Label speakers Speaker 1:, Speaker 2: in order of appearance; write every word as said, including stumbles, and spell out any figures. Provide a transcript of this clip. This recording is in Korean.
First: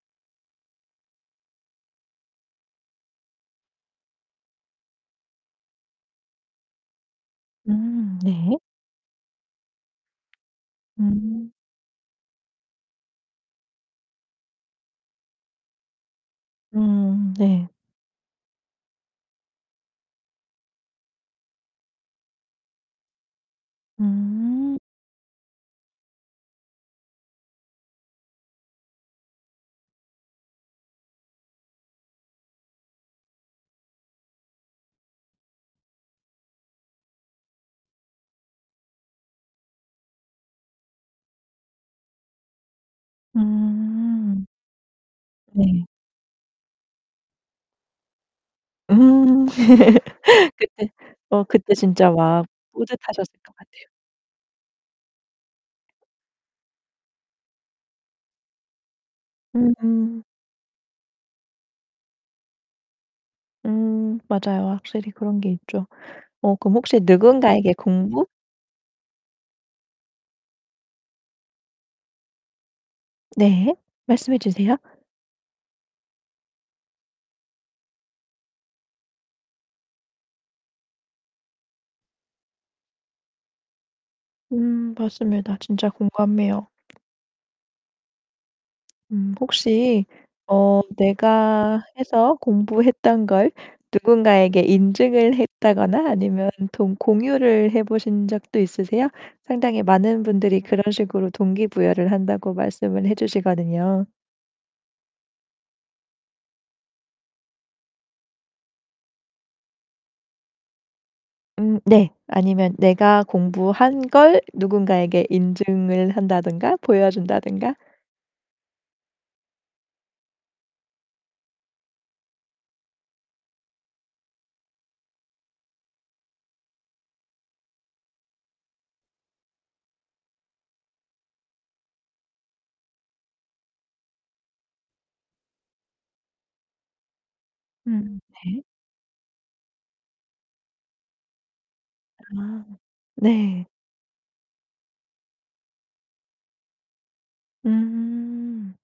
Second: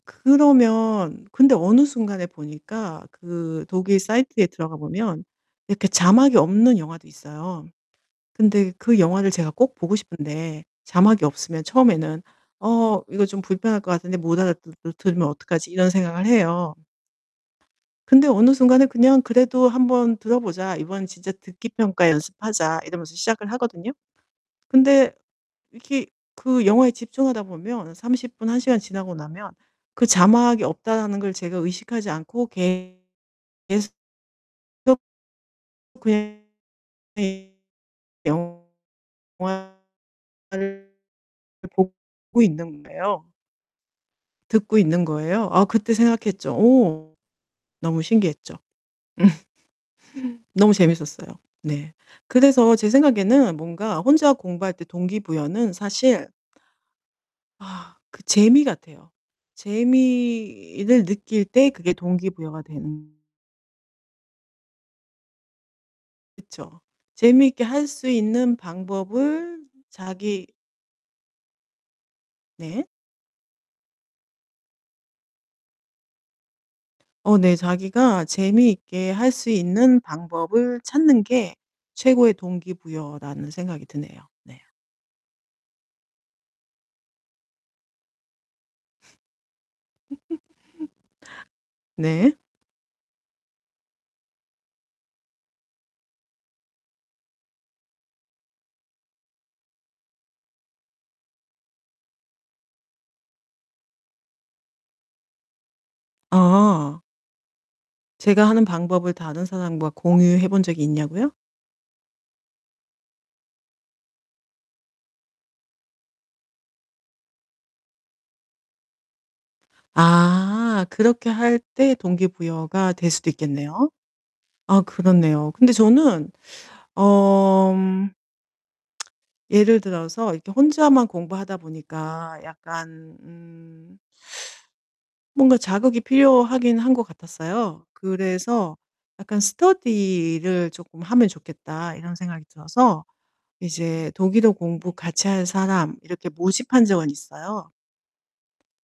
Speaker 1: 그러면 근데 어느 순간에 보니까 그 독일 사이트에 들어가 보면 이렇게 자막이 없는 영화도 있어요.
Speaker 2: 음 네.
Speaker 1: 근데 그 영화를 제가 꼭 보고 싶은데 자막이
Speaker 2: 음.
Speaker 1: 없으면 처음에는 '어 이거 좀 불편할 것 같은데 못 알아 드 드 들으면 어떡하지?' 이런 생각을 해요.
Speaker 2: 음 네.
Speaker 1: 근데 어느 순간에 그냥 '그래도 한번 들어 보자. 이번엔 진짜 듣기 평가 연습하자.' 이러면서 시작을 하거든요.
Speaker 2: 음.
Speaker 1: 근데 이렇게 그 영화에 집중하다 보면 삼십 분, 한 시간 지나고 나면 그 '자막이 없다.'라는 걸 제가 의식하지 않고 계 계스 속 [unintelligible] 영화를 그걸 보고 있는 거예요.
Speaker 2: 음.
Speaker 1: 듣고 있는 거예요. 아
Speaker 2: 네.
Speaker 1: 그때 생각했죠. 오 너무 신기했죠.
Speaker 2: 음.
Speaker 1: 너무
Speaker 2: 그때
Speaker 1: 재밌었어요
Speaker 2: 어 그때
Speaker 1: 네.
Speaker 2: 진짜 막
Speaker 1: 그래서 제
Speaker 2: 뿌듯하셨을 것
Speaker 1: 생각에는
Speaker 2: 같아요.
Speaker 1: 뭔가 혼자 공부할 때 동기 부여는 사실 아 그 재미 같아요.
Speaker 2: 음음.
Speaker 1: 재미를 느낄 때 그게 동기 부여가 되는
Speaker 2: 음 맞아요. 확실히 그런 게 있죠. 어 그럼
Speaker 1: 그쵸.
Speaker 2: 혹시
Speaker 1: 재미있게
Speaker 2: 누군가에게
Speaker 1: 할 수
Speaker 2: 공부?
Speaker 1: 있는 방법을 자기 네.
Speaker 2: 네. 말씀해 주세요.
Speaker 1: 어 네 자기가 재미있게 할 수 있는 방법을 찾는 게 최고의 동기 부여라는 생각이 드네요. 네.
Speaker 2: 음 맞습니다. 진짜 공감해요. 음 혹시 어 내가 해서
Speaker 1: 네.
Speaker 2: 공부했던 걸 누군가에게 인증을 했다거나 아니면 동 공유를 해 보신 적도 있으세요? 상당히 많은 분들이 그런 식으로 동기 부여를 한다고 말씀을 해 주시거든요.
Speaker 1: 아. 제가 하는 방법을 다른 사람과 공유해 본 적이 있냐고요?
Speaker 2: 음 네. 아니면 내가 공부한 걸 누군가에게 인증을 그런 한다든가 보여 준다든가.
Speaker 1: 아 그렇게 할 때 동기부여가 될 수도 있겠네요. 아 그렇네요. 근데 저는 어 예를 들어서 이렇게 혼자만 공부하다 보니까 약간 음 뭔가 자극이 필요하긴 한 것 같았어요.
Speaker 2: 음. 네.
Speaker 1: 그래서 약간 '스터디를 쪼끔 하면 좋겠다.' 이런 생각이
Speaker 2: 아
Speaker 1: 들어서
Speaker 2: 네.
Speaker 1: 이제 "독일어 공부 같이 할 사람." 이렇게 모집한 적은 있어요.
Speaker 2: 음.